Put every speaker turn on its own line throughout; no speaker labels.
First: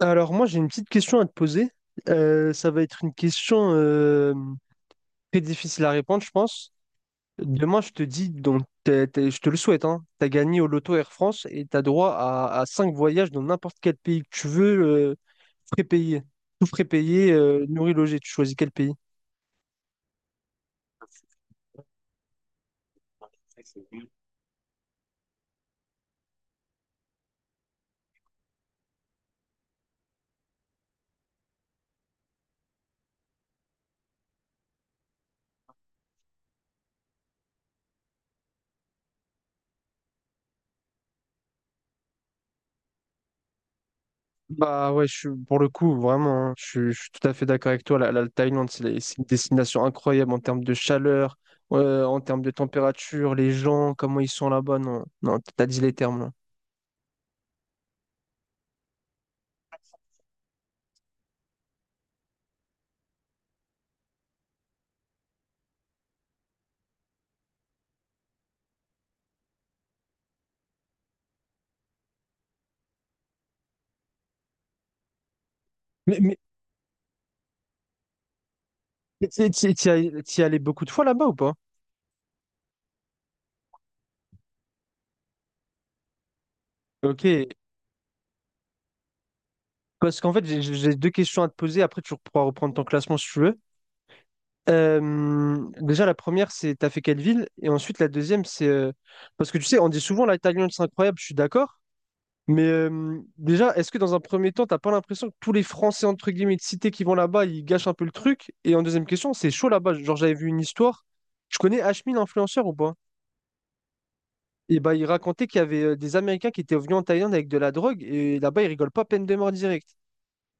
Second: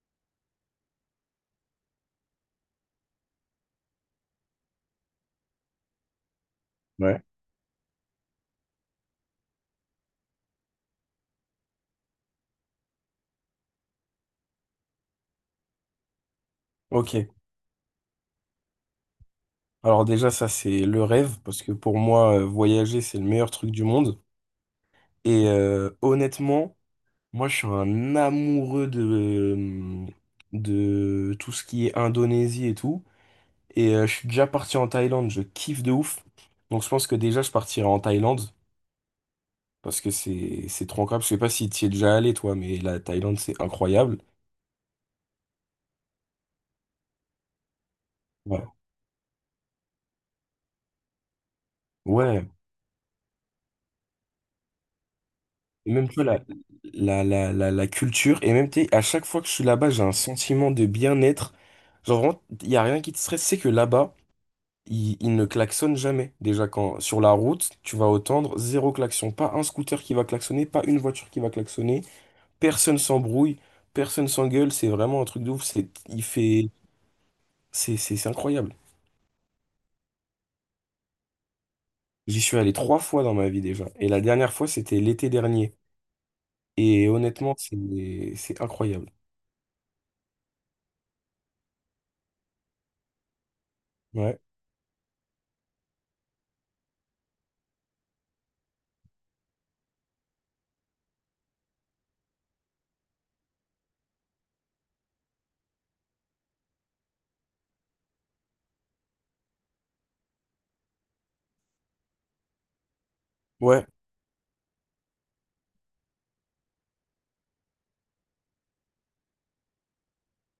Alors moi j'ai une petite question à te poser. Ça va être une question très difficile à répondre, je pense.
Ouais.
Demain, je te dis, donc je te le souhaite, hein, tu as gagné au loto Air France et tu as droit à 5 voyages dans n'importe quel pays que tu veux, euh, prépayé. Tout
Ok.
prépayé, nourri, logé. Tu choisis quel pays?
Alors déjà, ça, c'est le rêve, parce que pour moi, voyager, c'est le meilleur truc du monde. Et honnêtement, moi, je suis un amoureux de tout ce qui est Indonésie et tout. Et je suis déjà parti en Thaïlande, je kiffe de ouf. Donc je pense que déjà, je partirai en Thaïlande, parce que c'est trop incroyable. Je sais pas si tu y es déjà allé, toi, mais la Thaïlande, c'est incroyable.
Bah ouais, je suis, pour le coup, vraiment, hein, je suis tout à fait d'accord avec toi. La
Ouais.
Thaïlande, c'est une destination incroyable en termes de chaleur, en termes
Ouais,
de température, les gens, comment ils sont là-bas. Non, non, t'as dit
et
les
même, tu
termes
vois,
là.
la culture, et même, tu sais, à chaque fois que je suis là-bas, j'ai un sentiment de bien-être. Genre, vraiment, il n'y a rien qui te stresse, c'est que là-bas, ils ne klaxonnent jamais. Déjà, quand sur la route, tu vas entendre zéro klaxon. Pas un scooter qui va klaxonner, pas une voiture qui va klaxonner. Personne s'embrouille, personne s'engueule. C'est vraiment un truc de ouf. C'est, il
Mais
fait, c'est incroyable.
t'y es allé beaucoup de fois là-bas ou pas?
J'y suis allé trois fois dans ma vie déjà. Et la dernière fois, c'était l'été dernier. Et
Ok,
honnêtement, c'est incroyable.
parce qu'en fait, j'ai deux questions à te poser. Après, tu pourras reprendre ton classement si tu veux.
Ouais.
Déjà, la première, c'est t'as fait quelle ville? Et ensuite, la deuxième, c'est parce que tu sais, on dit souvent la Thaïlande, c'est incroyable, je suis d'accord. Mais déjà, est-ce que dans un premier temps, t'as pas l'impression que tous les Français, entre guillemets, de cité qui vont là-bas, ils gâchent un peu le truc? Et en deuxième question, c'est chaud là-bas. Genre, j'avais vu une histoire. Je connais Ashmin, l'influenceur ou pas?
Ouais.
Et bah, il racontait qu'il y avait des Américains qui étaient venus en Thaïlande avec de la drogue et là-bas, ils rigolent pas, peine de mort directe.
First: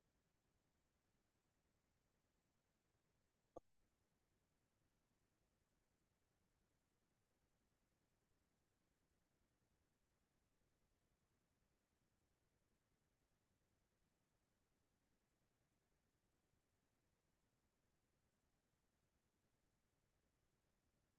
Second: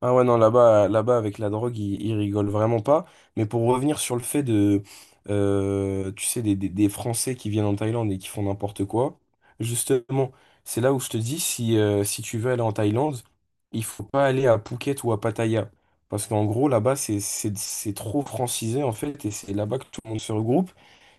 Ah ouais, non, là-bas, avec la drogue, ils rigolent vraiment pas. Mais pour revenir sur le fait de, tu sais, des Français qui viennent en Thaïlande et qui font n'importe quoi, justement, c'est là où je te dis, si tu veux aller en Thaïlande, il faut pas aller à Phuket ou à Pattaya. Parce qu'en gros, là-bas, c'est trop francisé, en fait, et c'est là-bas que tout le monde se regroupe.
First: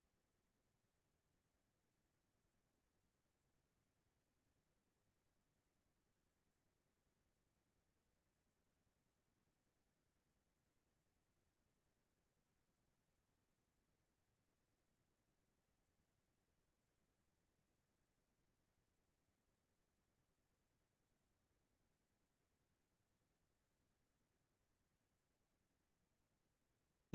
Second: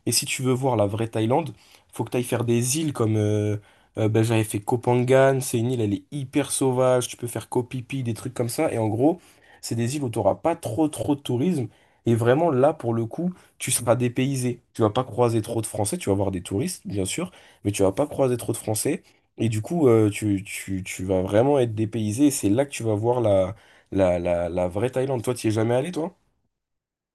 Et si tu veux voir la vraie Thaïlande, faut que tu ailles faire des îles comme ben, j'avais fait Koh Phangan, c'est une île, elle est hyper sauvage, tu peux faire Koh Phi Phi, des trucs comme ça. Et en gros, c'est des îles où tu n'auras pas trop trop de tourisme. Et vraiment, là, pour le coup, tu seras dépaysé. Tu vas pas croiser trop de Français, tu vas voir des touristes, bien sûr, mais tu vas pas croiser trop de Français. Et du coup, tu vas vraiment être dépaysé. Et c'est là que tu vas voir la vraie Thaïlande. Toi, tu es jamais allé, toi?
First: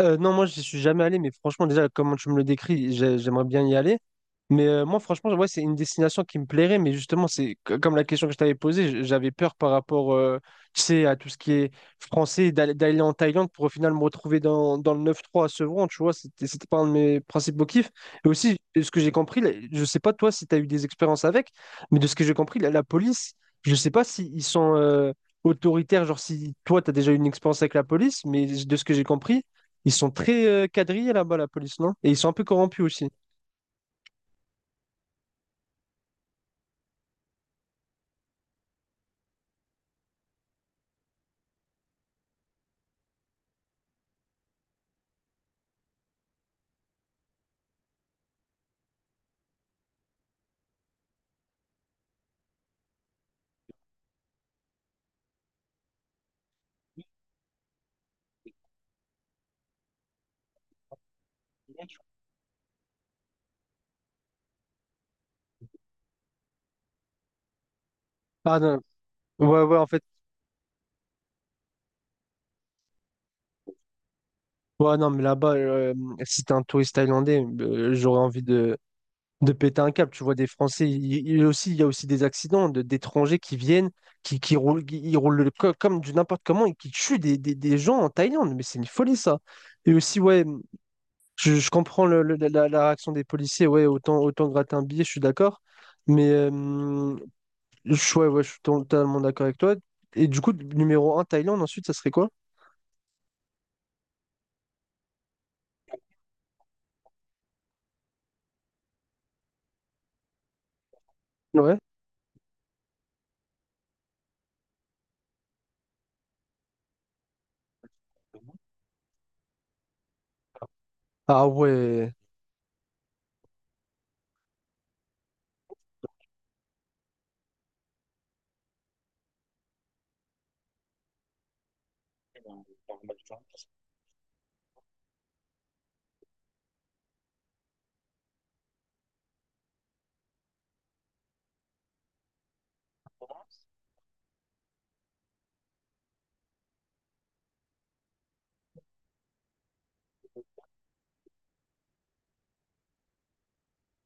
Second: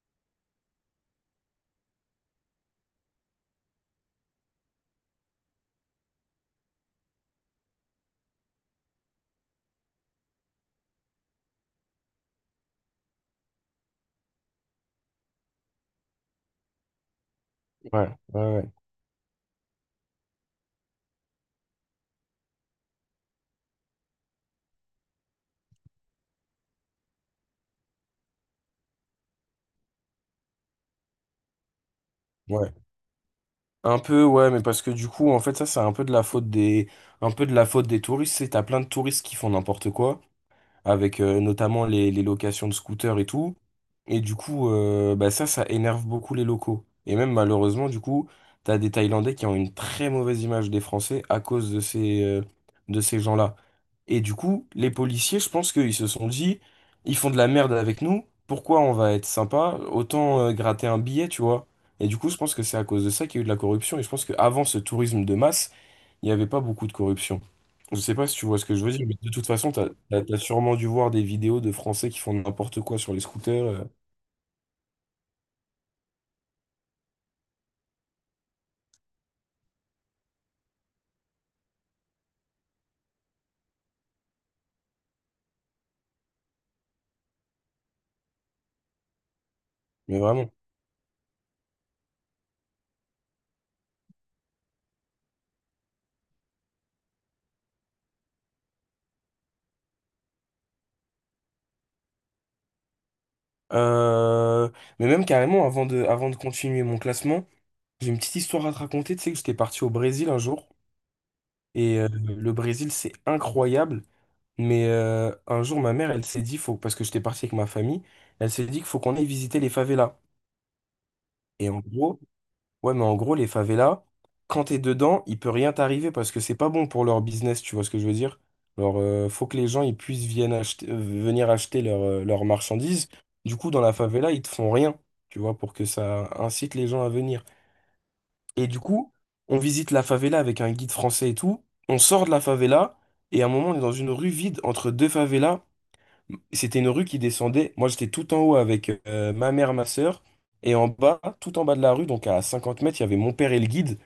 Non, moi, je suis jamais allé, mais franchement, déjà, comment tu me le décris, j'aimerais bien y aller. Mais moi, franchement, ouais, c'est une destination qui me plairait, mais justement, comme la question que je t'avais posée, j'avais peur par rapport, tu sais, à tout ce qui est français, d'aller en Thaïlande pour au final me retrouver dans le neuf trois à Sevran, tu vois, c'était pas un de mes principaux kiffs.
Ouais,
Et
ouais,
aussi,
ouais.
ce que j'ai compris, là, je sais pas toi si tu as eu des expériences avec, mais de ce que j'ai compris, la police, je sais pas s'ils sont autoritaires, genre si toi, tu as déjà eu une expérience avec la police, mais de ce que j'ai compris, ils sont très quadrillés là-bas, la police, non? Et ils sont un peu
Ouais.
corrompus aussi.
Un peu, ouais, mais parce que du coup, en fait, ça, c'est un peu de la faute des, un peu de la faute des touristes. C'est, t'as plein de touristes qui font n'importe quoi avec notamment les locations de scooters et tout. Et du coup, bah ça, ça énerve beaucoup les locaux. Et même malheureusement, du coup, t'as des Thaïlandais qui ont une très mauvaise image des Français à cause de de ces gens-là. Et du coup, les policiers, je pense qu'ils se sont dit, ils font de la merde avec nous, pourquoi on va être sympa? Autant gratter un billet, tu vois. Et du coup, je pense que c'est à cause de ça qu'il y a eu de la corruption. Et je pense qu'avant ce tourisme de masse, il n'y avait pas beaucoup de corruption. Je sais pas si tu
Ah
vois ce que
non.
je veux dire, mais de toute
Ouais,
façon,
ouais, en fait.
t'as sûrement dû voir des vidéos de Français qui font n'importe quoi sur les scooters,
Ouais, non, mais là-bas, si t'es un touriste thaïlandais, j'aurais envie de péter un câble. Tu vois des Français, il y a aussi des accidents d'étrangers qui viennent, qui roulent, ils roulent comme du n'importe comment et qui tuent des, des gens en Thaïlande. Mais c'est une folie ça. Et
mais
aussi, ouais,
vraiment.
je comprends la réaction des policiers. Ouais, autant, autant gratter un billet, je suis d'accord. Mais ouais, ouais, je suis totalement d'accord avec toi. Et du coup, numéro un Thaïlande, ensuite, ça serait quoi?
Euh, mais même carrément, avant de continuer mon classement, j'ai une petite histoire à te raconter. Tu sais que j'étais parti au Brésil un jour,
Ouais.
et le Brésil, c'est incroyable, mais un jour, ma mère, elle s'est dit, faut, parce que j'étais parti avec ma famille, elle s'est dit qu'il faut qu'on aille visiter les favelas.
Ah
Et en
ouais.
gros, Ouais, mais en gros, les favelas, quand t'es dedans, il peut rien t'arriver parce que c'est pas bon pour leur business, tu vois ce que je veux dire? Alors, faut que les gens ils puissent viennent acheter, venir acheter leurs leurs marchandises. Du coup, dans la favela, ils te font rien, tu vois, pour que ça incite les gens à venir. Et du coup, on visite la favela avec un guide français et tout. On sort de la favela et à un moment, on est dans une rue vide entre deux favelas. C'était une rue qui descendait. Moi, j'étais tout en haut avec ma mère, ma sœur. Et en bas, tout en bas de la rue, donc à 50 mètres, il y avait mon père et le guide.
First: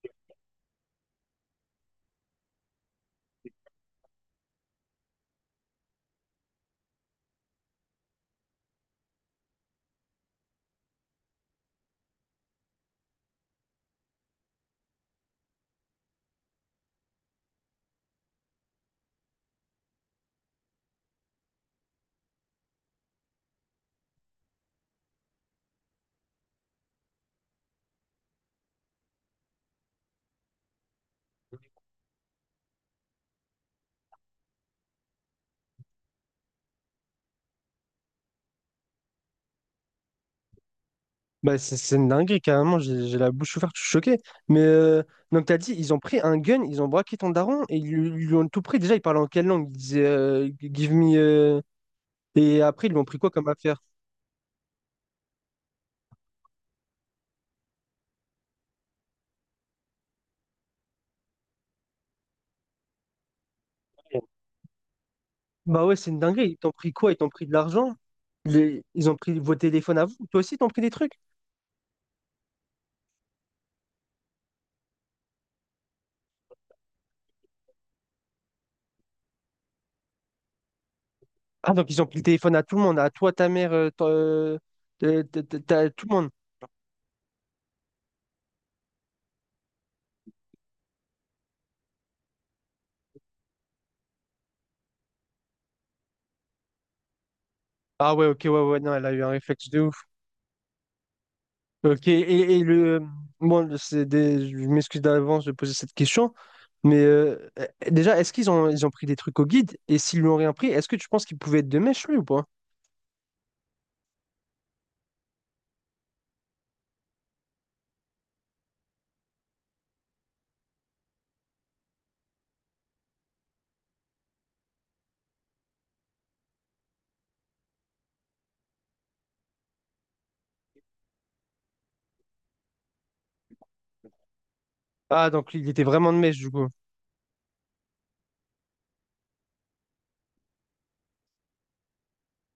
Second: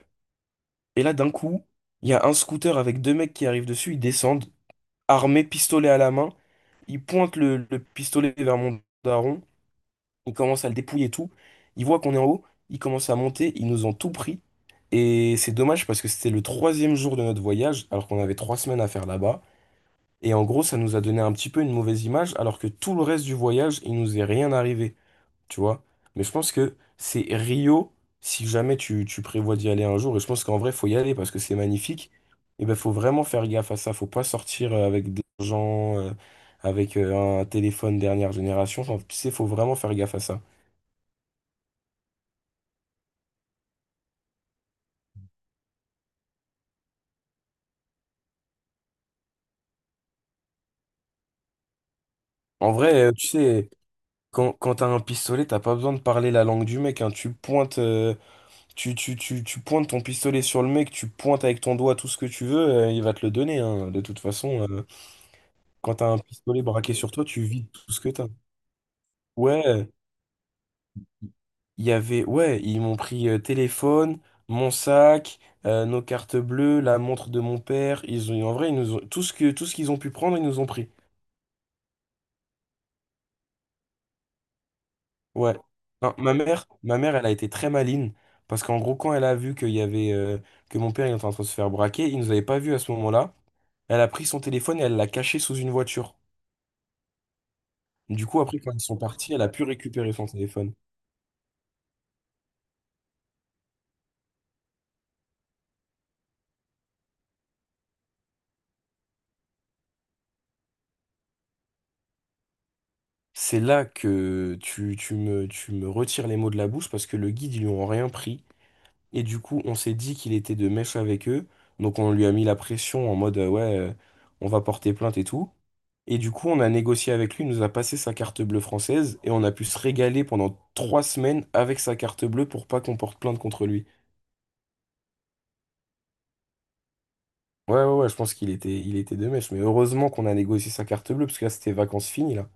Et là, d'un coup, il y a un scooter avec deux mecs qui arrivent dessus, ils descendent, armés, pistolet à la main. Ils pointent le pistolet vers mon daron, ils commencent à le dépouiller et tout. Ils voient qu'on est en haut, ils commencent à monter, ils nous ont tout pris. Et c'est dommage parce que c'était le troisième jour de notre voyage, alors qu'on avait trois semaines à faire là-bas. Et en gros, ça nous a donné un petit peu une mauvaise image, alors que tout le reste du voyage, il nous est rien arrivé tu vois. Mais je pense que c'est Rio, si jamais tu prévois d'y aller un jour, et je pense qu'en vrai, faut y aller parce que c'est magnifique, et ben faut vraiment faire gaffe à ça, faut pas sortir avec de l'argent, avec un téléphone dernière génération. Enfin, tu sais, faut vraiment faire gaffe à ça.
Bah, c'est une dinguerie, carrément, j'ai la bouche ouverte, je suis choqué. Mais donc, t'as dit, ils ont pris un gun, ils ont braqué ton daron et ils lui ont tout pris. Déjà, ils parlaient en quelle langue? Ils disaient Give me, et
En
après, ils
vrai,
lui ont pris
tu
quoi comme
sais,
affaire?
quand t'as un pistolet, t'as pas besoin de parler la langue du mec, hein. Tu pointes ton pistolet sur le mec, tu pointes avec ton doigt tout ce que tu veux, il va te le donner, hein. De toute façon,
Bah
quand
ouais,
t'as
c'est
un
une dinguerie. Ils
pistolet
t'ont pris
braqué sur
quoi? Ils
toi,
t'ont
tu
pris de
vides tout
l'argent?
ce que t'as.
Ils ont pris vos
Ouais,
téléphones à vous? Toi aussi, ils t'ont pris des trucs?
ouais, ils m'ont pris téléphone, mon sac, nos cartes bleues, la montre de mon père. En vrai, ils nous ont, tout ce qu'ils ont pu prendre, ils nous ont pris.
Ah, donc ils ont pris le téléphone à tout le monde, à toi, ta mère,
Ouais.
tout le
Non,
monde.
ma mère, elle a été très maligne parce qu'en gros, quand elle a vu qu'il y avait, que mon père il était en train de se faire braquer, il nous avait pas vus à ce moment-là. Elle a pris son téléphone et elle l'a caché sous une voiture.
Ah ouais,
Du
ok,
coup,
ouais,
après, quand
ouais,
ils
non,
sont
elle a eu un
partis, elle a pu
réflexe de ouf.
récupérer son téléphone.
Ok, et le. Bon, c'est des... je m'excuse d'avance de poser cette question, mais déjà, est-ce qu'ils ont pris des trucs au guide? Et s'ils lui ont rien pris, est-ce que tu penses qu'il pouvait être de mèche, lui, ou pas?
C'est là que tu me retires les mots de la bouche parce que le guide, ils lui ont rien pris. Et du coup, on s'est dit qu'il était de mèche avec eux. Donc on lui a mis la pression en mode on va porter plainte et tout. Et du coup, on a négocié avec lui, il nous a passé sa carte bleue française et on a pu se régaler pendant trois semaines avec sa carte bleue pour pas qu'on porte plainte contre lui.
Ah, donc il était vraiment de mèche, du coup.
Ouais, ouais, ouais, je pense qu'il était de mèche. Mais heureusement qu'on a négocié sa carte bleue parce que là, c'était vacances finies, là.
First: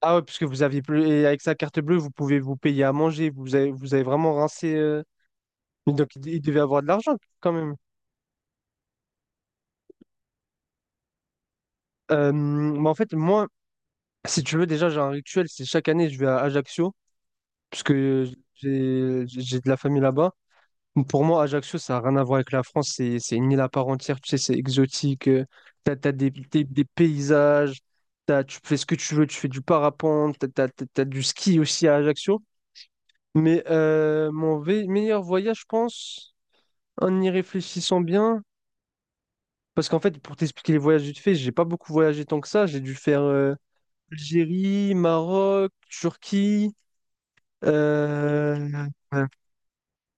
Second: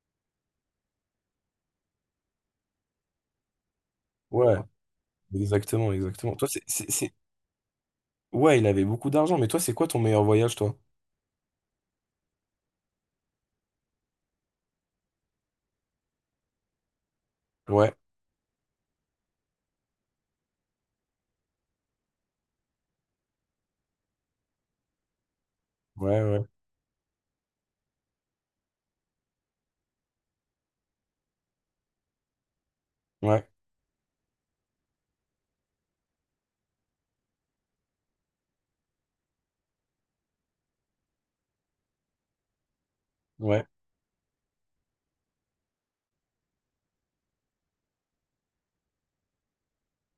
Ah ouais, puisque vous aviez plus. Et avec sa carte bleue, vous pouvez vous payer à manger. Vous avez vraiment
Ouais,
rincé, euh,
exactement,
mais donc,
exactement.
il
Toi,
devait avoir de
c'est-
l'argent quand même.
Ouais, il avait beaucoup d'argent, mais toi, c'est quoi ton meilleur voyage, toi?
Mais en fait, moi, si tu veux, déjà, j'ai un rituel. C'est chaque année, je vais à Ajaccio. Parce
Ouais,
que j'ai de la famille là-bas. Donc, pour moi, Ajaccio, ça n'a rien à voir avec la France. C'est une île à part entière. Tu sais, c'est exotique. T'as
ouais, ouais,
des,
ouais,
des paysages. T'as, tu fais ce que tu veux. Tu fais du parapente. T'as du ski aussi à Ajaccio.
ouais,
Mais mon meilleur voyage, je pense. En y réfléchissant bien, parce qu'en fait, pour t'expliquer les voyages vite fait, j'ai pas beaucoup voyagé tant que ça. J'ai dû faire
ouais,
Algérie, Maroc, Turquie. euh, euh,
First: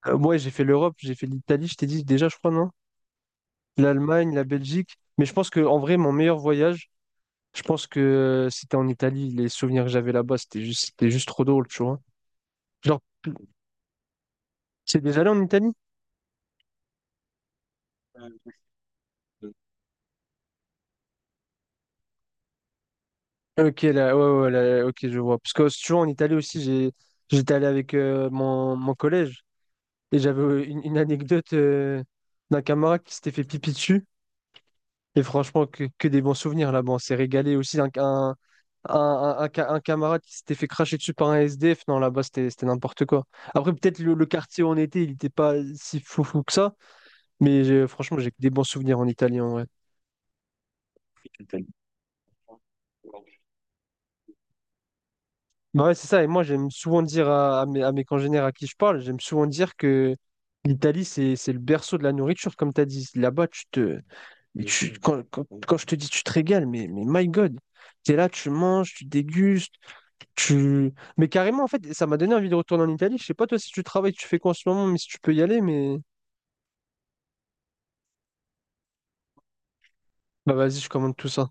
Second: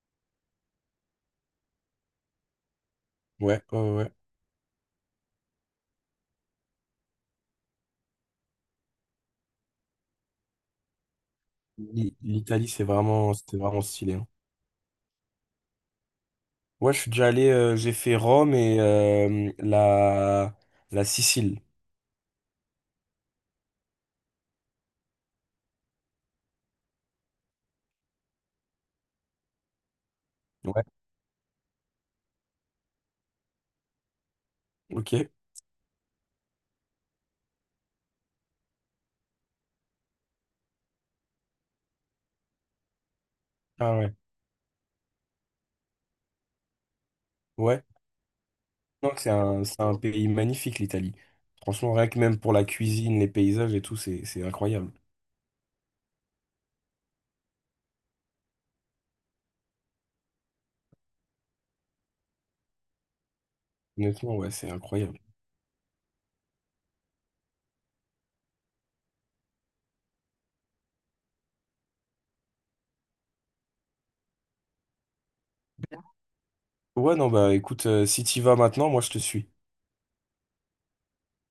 ouais, j'ai fait l'Europe, j'ai fait l'Italie, je t'ai dit déjà, je crois, non?
ouais, ouais. Ouais. Ouais.
L'Allemagne, la Belgique. Mais je pense que en vrai, mon meilleur voyage, je pense que c'était en Italie. Les souvenirs que j'avais là-bas, c'était juste trop drôle, tu vois.
L- L'Italie, c'est
Genre,
vraiment, c'était vraiment stylé, hein.
c'est déjà allé en Italie?
Ouais, je suis déjà allé, j'ai fait Rome et la Sicile.
Ok, là, ouais, ouais, là, ok, je vois. Parce que si tu vois, en Italie aussi, j'étais allé avec mon collège. Et j'avais
Ouais,
une anecdote d'un camarade qui s'était fait pipi dessus. Et
ok.
franchement, que des bons souvenirs là-bas. On s'est régalé aussi. Un camarade qui s'était fait cracher dessus par un SDF. Non, là-bas, c'était n'importe quoi. Après,
Ah
peut-être
ouais.
le quartier où on était, il n'était pas si fou fou que ça. Mais
Ouais.
j'ai- franchement, j'ai que des bons souvenirs en
Non,
Italie en vrai.
c'est un pays magnifique, l'Italie. Franchement, rien que même pour la cuisine, les paysages et tout, c'est incroyable.
Bah ouais, c'est ça. Et moi, j'aime souvent dire à mes congénères à qui je parle, j'aime souvent dire que l'Italie, c'est le berceau de la nourriture, comme tu as dit. Là-bas, tu te,
Honnêtement, ouais,
Mais
c'est
tu,
incroyable.
quand, quand- quand je te dis tu te régales, mais my God, t'es là, tu manges, tu dégustes, tu... Mais carrément, en fait, ça m'a donné envie de retourner en Italie. Je sais pas toi si tu travailles, tu fais quoi en ce moment, mais si tu peux y aller, mais...
Ouais, non, bah écoute, si t'y vas maintenant, moi je te suis.
Bah vas-y, je commande tout ça.